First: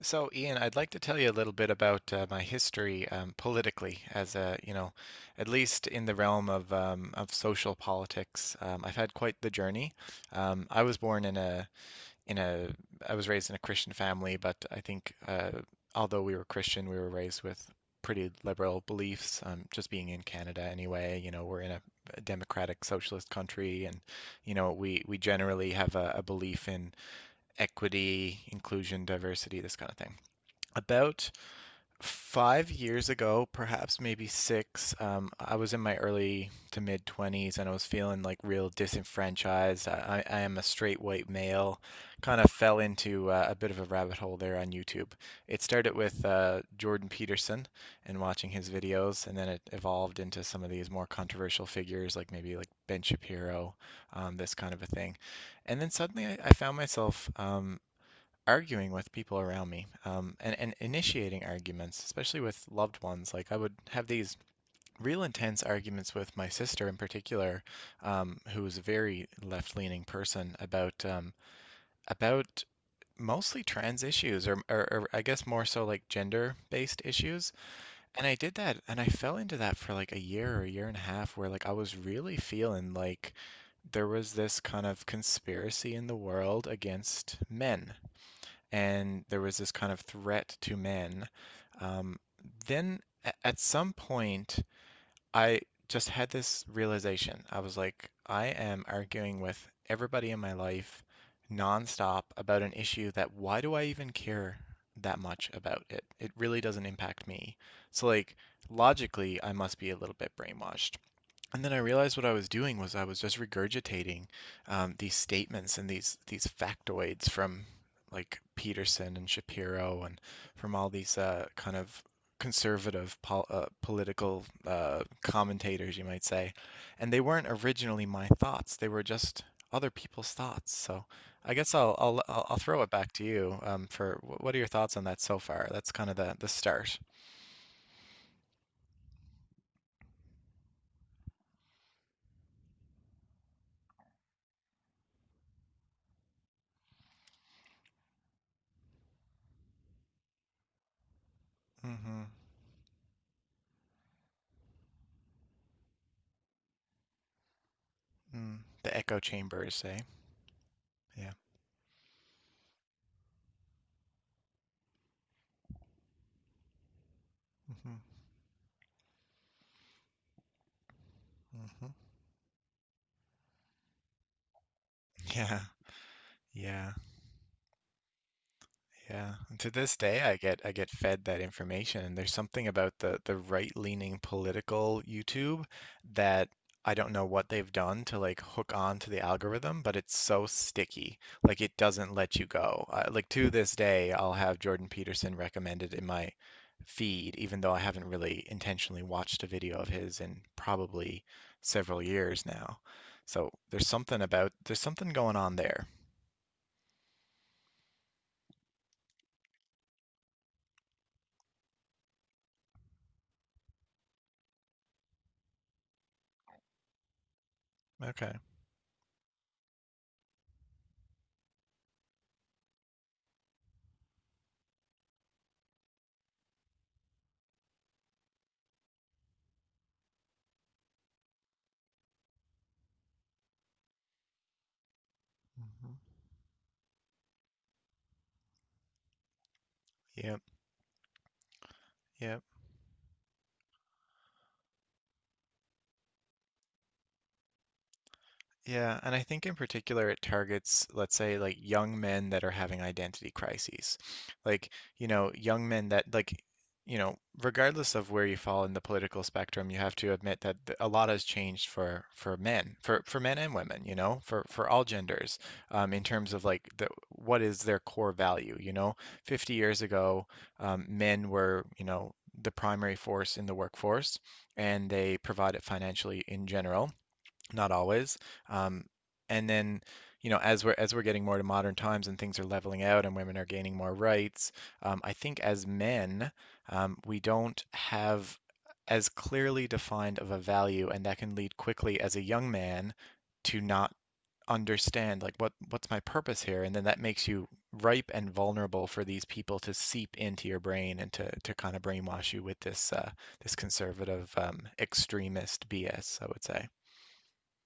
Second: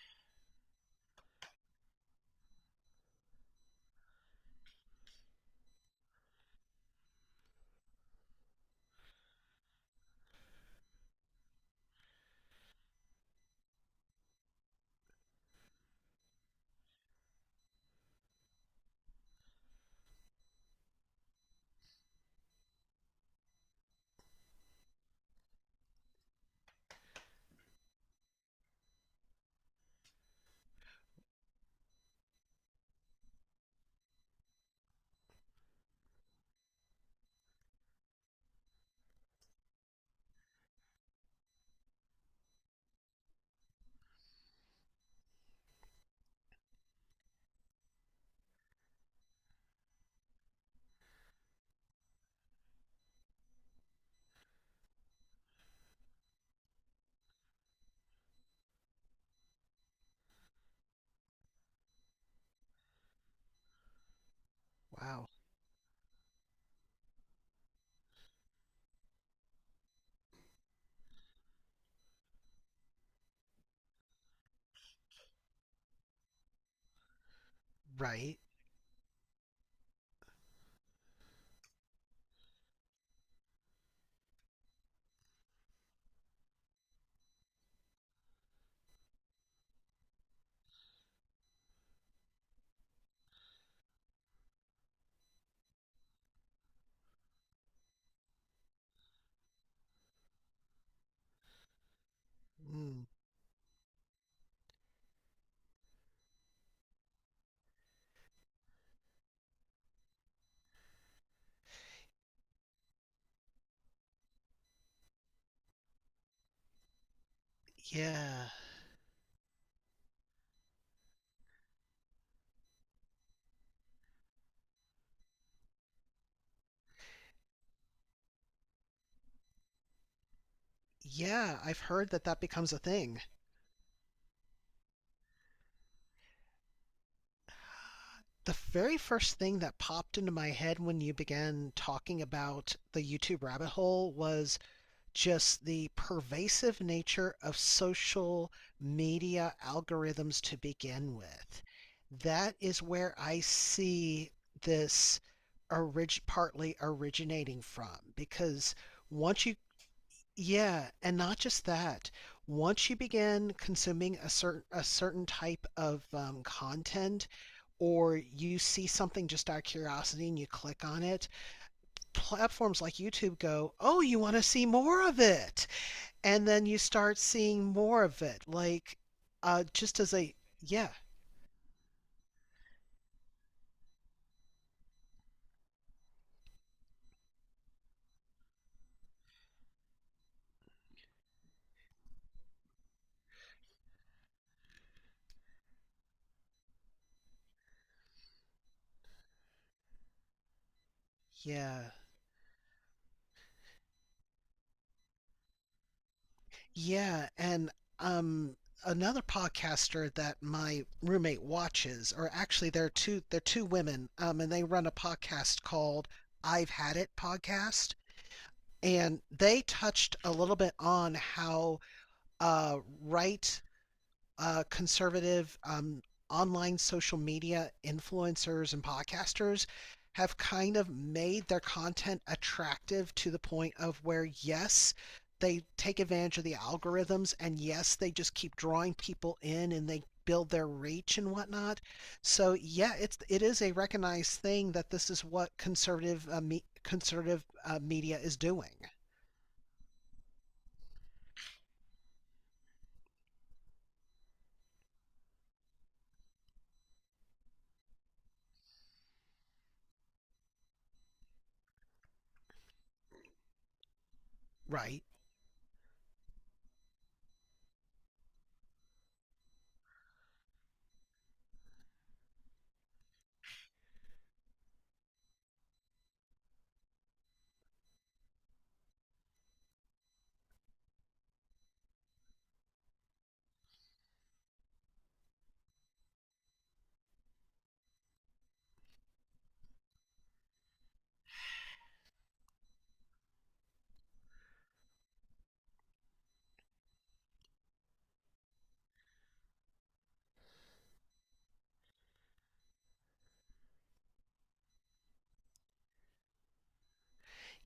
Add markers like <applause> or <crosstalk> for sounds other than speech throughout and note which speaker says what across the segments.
Speaker 1: So, Ian, I'd like to tell you a little bit about my history, politically, as a, you know, at least in the realm of social politics. I've had quite the journey. Um, I was born in a in a I was raised in a Christian family, but I think although we were Christian, we were raised with pretty liberal beliefs. Just being in Canada, anyway, you know, we're in a democratic socialist country, and you know, we generally have a belief in equity, inclusion, diversity, this kind of thing. About five years ago, perhaps maybe six, I was in my early to mid twenties and I was feeling like real disenfranchised. I am a straight white male, kind of fell into a bit of a rabbit hole there on YouTube. It started with Jordan Peterson and watching his videos, and then it evolved into some of these more controversial figures, like maybe like Ben Shapiro, this kind of a thing. And then suddenly I found myself arguing with people around me and initiating arguments, especially with loved ones. Like I would have these real
Speaker 2: Wow.
Speaker 1: intense arguments with my sister in particular, who was a very left-leaning person about mostly trans issues or I guess more so like gender-based issues. And I
Speaker 2: Right?
Speaker 1: did that and I fell into that for like a year or a year and a half where like I was really feeling like there was this kind of conspiracy in the world against men and there was this kind of threat to men. Um, at some point, I just had this realization. I was like, I am arguing with everybody in my life nonstop about an
Speaker 2: Mm,
Speaker 1: issue that why do I even care that much about it? It really doesn't impact me. So like logically, I must be a little bit brainwashed. And then I realized what I was doing was I was just regurgitating these statements and these factoids from like
Speaker 2: yeah.
Speaker 1: Peterson and Shapiro and from all these kind of conservative political commentators, you might say. And they weren't originally my thoughts; they were just other people's thoughts. So I
Speaker 2: Yeah,
Speaker 1: guess
Speaker 2: I've
Speaker 1: I'll
Speaker 2: heard
Speaker 1: I'll
Speaker 2: that that
Speaker 1: I'll I'll
Speaker 2: becomes a
Speaker 1: throw it back
Speaker 2: thing.
Speaker 1: to you what are your thoughts on that so far? That's kind of the start.
Speaker 2: The very first thing that popped into my head when you began talking about the YouTube rabbit hole was just the pervasive nature of social media algorithms to begin with.
Speaker 1: Hmm.
Speaker 2: That is where I see this partly originating from.
Speaker 1: Mm.
Speaker 2: Because
Speaker 1: The echo
Speaker 2: once you
Speaker 1: chambers, eh?
Speaker 2: Yeah, and
Speaker 1: Yeah.
Speaker 2: not just that. Once you begin consuming a certain type of content,
Speaker 1: Hmm.
Speaker 2: or you see something just out of curiosity and you click on it,
Speaker 1: Hmm.
Speaker 2: platforms like YouTube go, "Oh, you want to see more of
Speaker 1: Yeah,
Speaker 2: it," and then you
Speaker 1: yeah,
Speaker 2: start seeing more of it. Like,
Speaker 1: yeah. And to this
Speaker 2: just as
Speaker 1: day,
Speaker 2: a
Speaker 1: I get
Speaker 2: yeah,
Speaker 1: fed that information, and there's something about the right-leaning political YouTube that I don't know what they've done to like hook on to the algorithm, but it's so sticky. Like it doesn't let you go. Like to this day, I'll have Jordan Peterson recommended in my feed, even though I haven't really intentionally watched a video of his in probably
Speaker 2: yeah.
Speaker 1: several years now. So there's something going on there.
Speaker 2: Yeah, and um another podcaster that my roommate watches, or actually there are two they're two women, and they run a podcast called I've Had It podcast.
Speaker 1: Okay.
Speaker 2: And they touched a little bit on how uh, right conservative online social media influencers and podcasters have kind of made their content attractive to the point of where, yes, they
Speaker 1: Mhm.
Speaker 2: take advantage of the algorithms, and yes, they just keep drawing people in and they
Speaker 1: Yep,
Speaker 2: build their reach and whatnot.
Speaker 1: yep.
Speaker 2: So yeah, it is a recognized thing that this is what conservative media is doing,
Speaker 1: Yeah, and I think in particular it targets, let's say, like young men that are having identity crises. Like, you know, young men that, like, you know, regardless of where you fall in the political spectrum, you have to admit that a lot has changed for men, for men and women, you know, for all
Speaker 2: right?
Speaker 1: genders, in terms of like the what is their core value, you know? 50 years ago, men were, you know, the primary force in the workforce, and they provided financially in general, not always. Um, and then, you know, as we're getting more to modern times and things are leveling out and women are gaining more rights, I think as men, we don't have as clearly defined of a value, and that can lead quickly as a young man to not understand like what's my purpose here, and then that makes you ripe and vulnerable for these people to seep into your brain and to kind of brainwash you with this this conservative extremist BS, I would say.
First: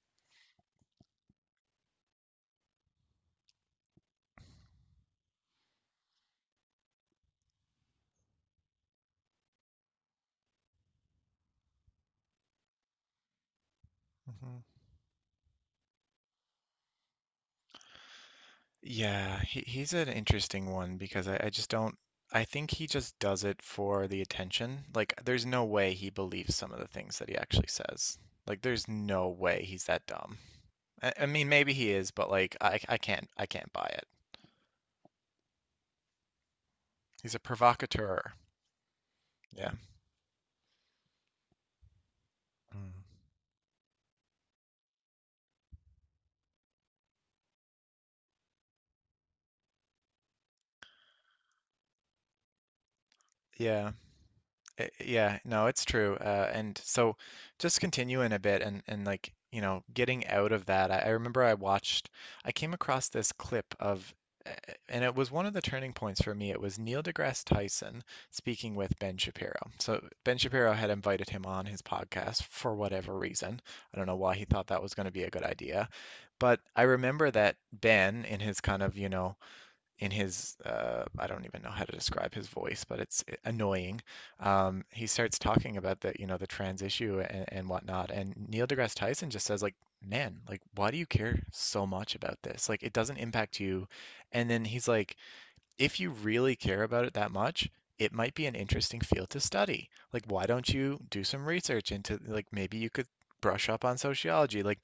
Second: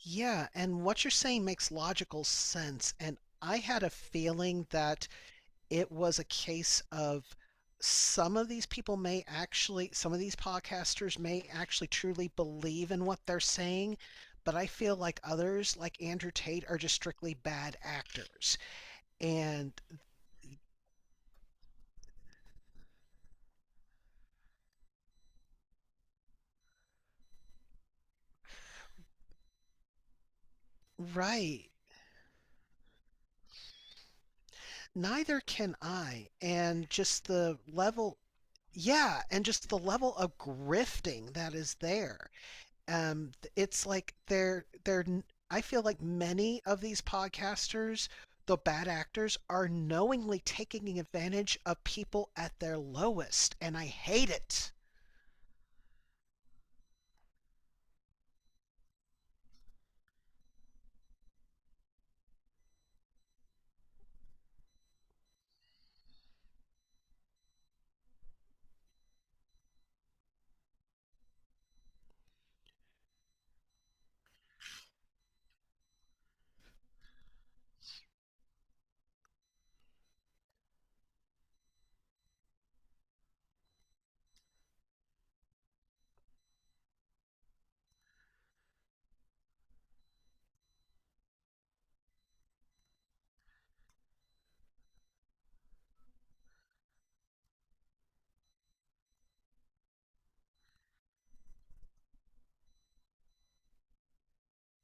Speaker 2: Yeah, and what you're saying makes logical sense. And I had a feeling that it was a case of some of these podcasters may actually truly believe in what they're saying, but I
Speaker 1: Hmm.
Speaker 2: feel like others, like Andrew Tate, are just strictly bad actors.
Speaker 1: Yeah,
Speaker 2: And
Speaker 1: he's an interesting one because I just don't. I think he just does it for the attention. Like, there's no way he believes some of the things that he actually says. Like, there's no way he's that dumb. I mean,
Speaker 2: Right,
Speaker 1: maybe he is, but like, I can't buy it.
Speaker 2: neither can I. And just
Speaker 1: He's a
Speaker 2: the level,
Speaker 1: provocateur.
Speaker 2: yeah, and
Speaker 1: Yeah.
Speaker 2: just the level of grifting that is there.
Speaker 1: Mm.
Speaker 2: Um it's like they're n- I feel like many of these podcasters, the bad actors, are knowingly taking advantage of people at their lowest, and I
Speaker 1: Yeah.
Speaker 2: hate it.
Speaker 1: I- yeah. No, it's true. And so just continuing a bit and like, you know, getting out of that, I remember I watched, I came across this clip of, uh, and it was one of the turning points for me. It was Neil deGrasse Tyson speaking with Ben Shapiro. So Ben Shapiro had invited him on his podcast for whatever reason. I don't know why he thought that was going to be a good idea. But I remember that Ben, in his kind of, you know, in his I don't even know how to describe his voice, but it's eh, annoying. He starts talking about the you know the trans issue and whatnot, and Neil deGrasse Tyson just says like, man, like why do you care so much about this? Like it doesn't impact you. And then he's like, if you really care about it that much. It might be an interesting field to study. Like, why don't you do some research into, like, maybe you could brush up on sociology. Like,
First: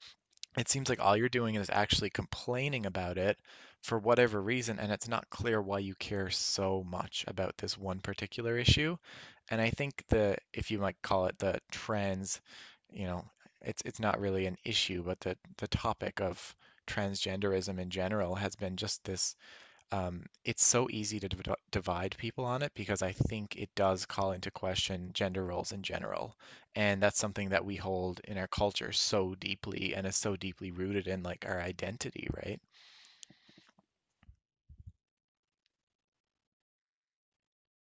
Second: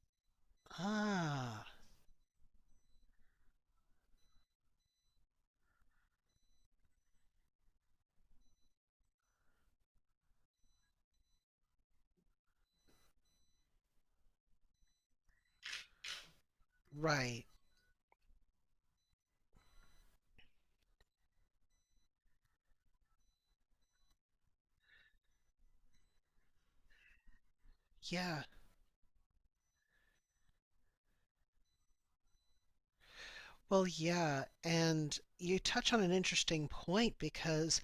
Speaker 1: it seems like all you're doing
Speaker 2: Ah.
Speaker 1: is actually complaining about it for whatever reason, and it's not clear why you care so much about this one particular issue. And I think the, if you might call it the trans, you know, it's not really an issue, but the topic of
Speaker 2: Right.
Speaker 1: transgenderism in general has been just this it's so easy to divide people on it because I think it does call into question gender roles in general. And that's something that we hold in
Speaker 2: Yeah.
Speaker 1: our culture so deeply and is so deeply rooted in like our identity, right?
Speaker 2: Well, yeah, and you touch on an interesting point because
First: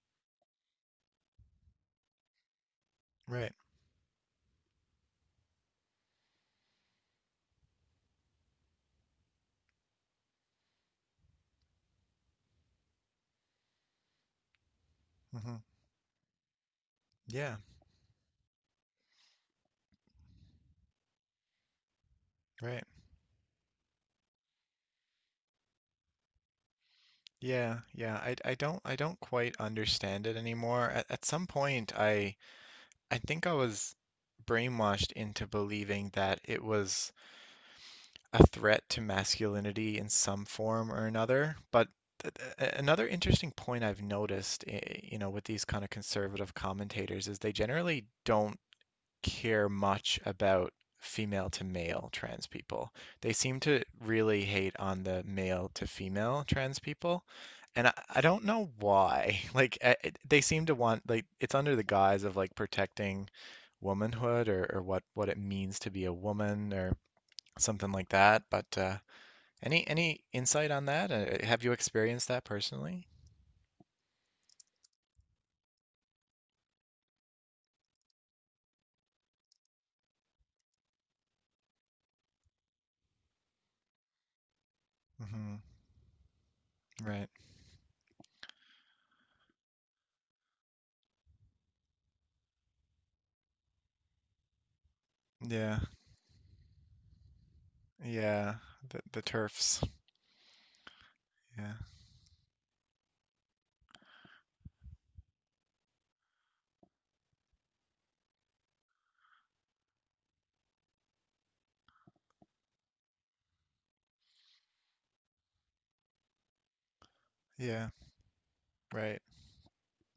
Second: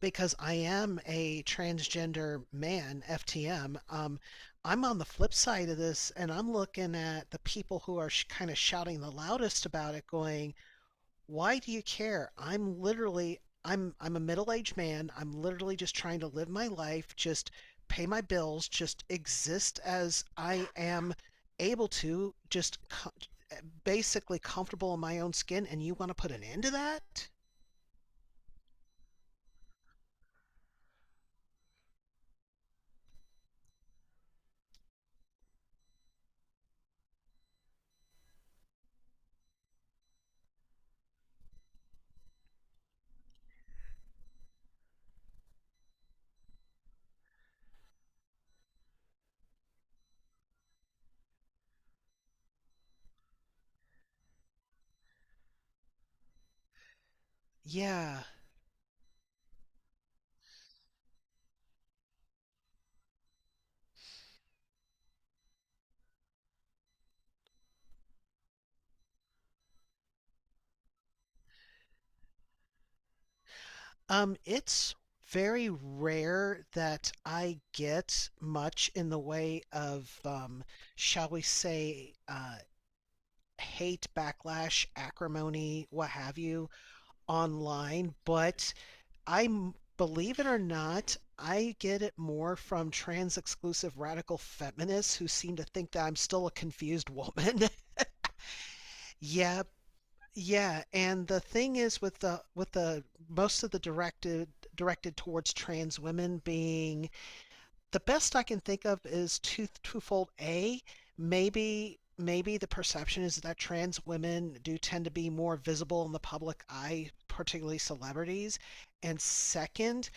Speaker 2: I am a transgender man,
Speaker 1: Right.
Speaker 2: FTM. I'm on the flip side of this, and I'm looking at the people who are kind of shouting the loudest about it, going, "Why do you care? I'm a middle-aged man. I'm
Speaker 1: Hmm.
Speaker 2: literally just trying to live my life, just
Speaker 1: Yeah,
Speaker 2: pay my bills, just exist as I am able to,
Speaker 1: right.
Speaker 2: basically comfortable in my own skin, and you want to put an end to that?"
Speaker 1: Yeah, yeah. I don't quite understand it anymore. At some point I think I was brainwashed into believing that it was a threat to masculinity in some form or another. But another interesting point I've noticed, eh, you know, with these kind of conservative commentators is they generally don't care much about female to male trans people. They seem to really hate on the male to female trans people. And
Speaker 2: Yeah.
Speaker 1: I don't know why. <laughs> Like, they seem to want, like, it's under the guise of, like, protecting womanhood or what it means to be a woman or something like that. But any insight on that? Have you experienced that personally?
Speaker 2: It's very rare that I get much in the way of, shall we say, hate, backlash,
Speaker 1: Hmm.
Speaker 2: acrimony, what have you
Speaker 1: Right.
Speaker 2: online, but I believe it or not, I get it more from trans exclusive radical feminists who seem to
Speaker 1: Yeah.
Speaker 2: think that I'm still a confused woman.
Speaker 1: Yeah.
Speaker 2: <laughs>
Speaker 1: The
Speaker 2: Yeah,
Speaker 1: turfs.
Speaker 2: yeah, and the
Speaker 1: Yeah.
Speaker 2: thing is, with the most of the directed towards trans women being, the best I can think of, is twofold. A, maybe the perception is that trans women do tend to be more visible in the public eye, particularly
Speaker 1: Yeah.
Speaker 2: celebrities. And
Speaker 1: Right. <laughs>
Speaker 2: second,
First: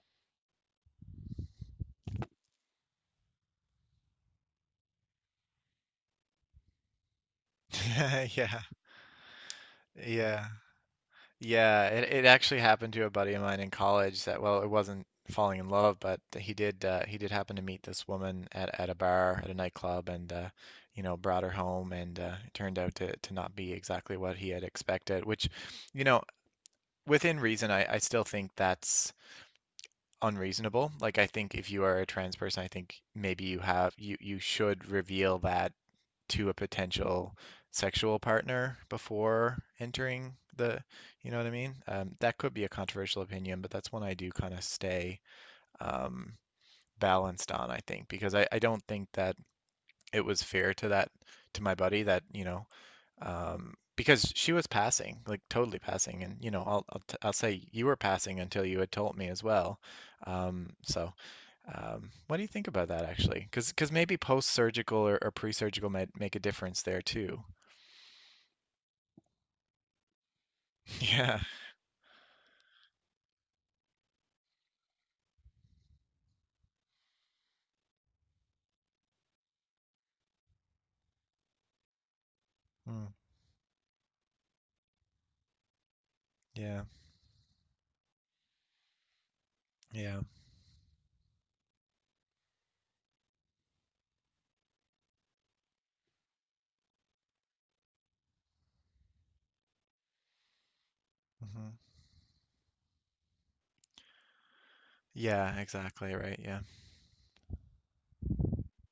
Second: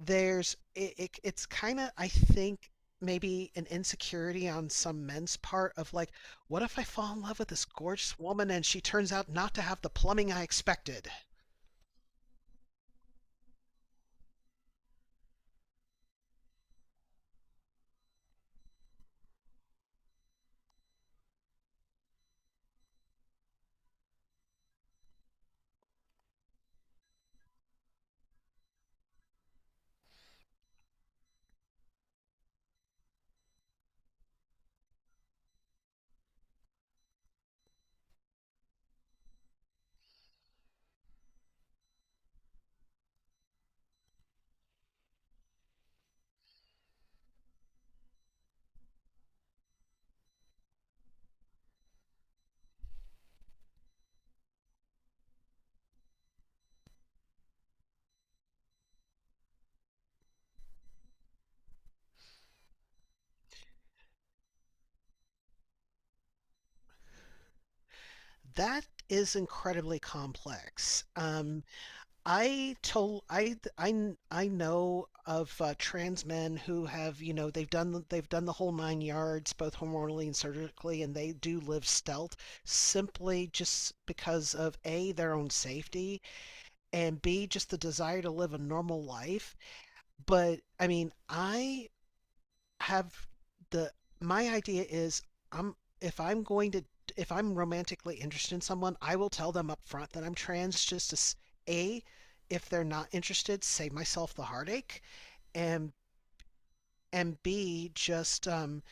Speaker 2: there's it, it it's kind of, I think, maybe an insecurity on some men's part of like, what if I fall in love with this gorgeous
Speaker 1: Yeah.
Speaker 2: woman
Speaker 1: Yeah.
Speaker 2: and she turns out not to have the plumbing I
Speaker 1: Yeah.
Speaker 2: expected?
Speaker 1: Yeah. It actually happened to a buddy of mine in college that well, it wasn't falling in love, but he did happen to meet this woman at a bar at a nightclub and you know brought her home and it turned out to not be exactly what he had expected, which you know within reason, I still think that's unreasonable. Like I think if you are a trans person, I think maybe you have you you should reveal that to a potential sexual partner before entering the, you know what I mean? That could be a controversial opinion, but that's one I do kind of stay um, balanced on, I think, because I don't think that it was fair to that to my buddy that, you know, because she was passing, like totally passing, and you know, I'll say you were passing until you had told me as well. Um, so, what do you think about that actually? Because maybe post-surgical or pre-surgical might make a difference there too.
Speaker 2: That is incredibly
Speaker 1: <laughs>
Speaker 2: complex.
Speaker 1: Yeah.
Speaker 2: I told I know of trans men who have they've done the whole nine yards, both hormonally and surgically, and they do live stealth,
Speaker 1: Mm,
Speaker 2: simply just because of A, their own safety,
Speaker 1: yeah.
Speaker 2: and B, just the desire to live a normal life.
Speaker 1: Yeah.
Speaker 2: But I mean, I have the my idea is I'm if I'm going to if I'm romantically interested in someone, I will tell them up front that I'm trans just to,
Speaker 1: Hmm.
Speaker 2: A, if they're not interested, save myself the heartache,
Speaker 1: Yeah.
Speaker 2: and
Speaker 1: Exactly. Right. Yeah.
Speaker 2: B, just,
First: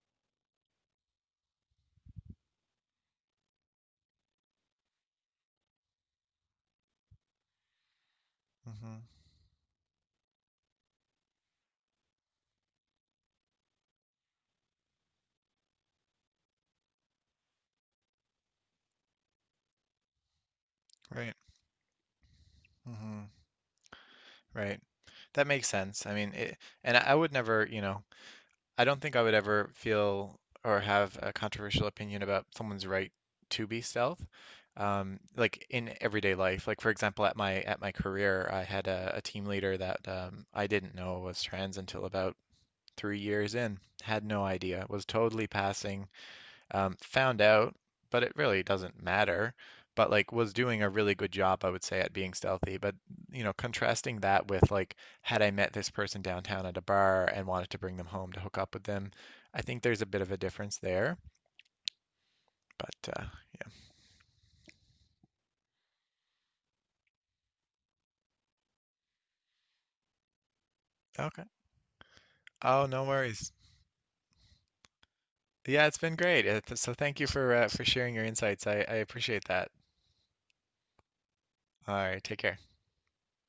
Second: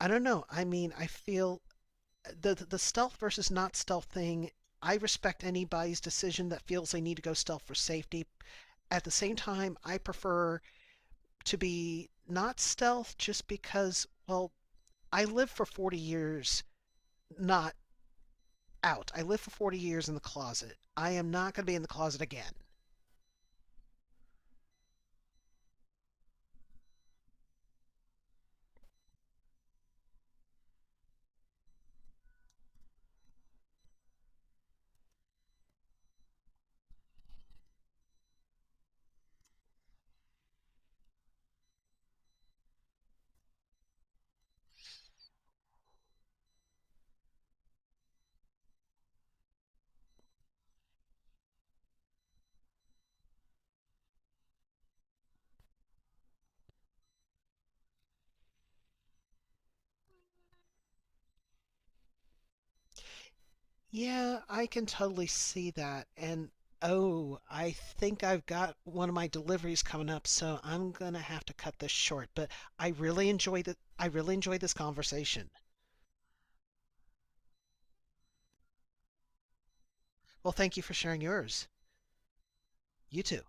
Speaker 2: I don't know. I mean, I feel the stealth versus not stealth thing. I respect anybody's decision that feels they need to go stealth for safety.
Speaker 1: Hmm.
Speaker 2: At the same time, I prefer to be not stealth just because, well, I live for 40 years not out. I live for 40 years in the closet. I am
Speaker 1: Right.
Speaker 2: not going to be in the closet again.
Speaker 1: Hmm. Right. That makes sense. I mean, it, and I would never, you know. I don't think I would ever feel or have a controversial opinion about someone's right to be stealth. Like in everyday life, like for example, at my career, I had a team leader that I didn't know was trans until about three years in. Had no idea. Was totally passing found out, but it really doesn't matter. But like was doing a really good job, I would say, at being stealthy. But you know, contrasting that with like had I met this person downtown at a bar and wanted to bring them home to hook up with them, I think there's a bit of a difference there. But yeah,
Speaker 2: Yeah, I can totally see that. And oh, I think I've got one of my deliveries coming up, so I'm going to
Speaker 1: okay.
Speaker 2: have to cut this short, but
Speaker 1: Oh,
Speaker 2: I
Speaker 1: no
Speaker 2: really
Speaker 1: worries.
Speaker 2: enjoyed it. I really enjoyed this conversation.
Speaker 1: Yeah, it's been great. So thank you for sharing your insights. I appreciate that.
Speaker 2: Well, thank you for sharing yours.
Speaker 1: All right, take care.
Speaker 2: You too.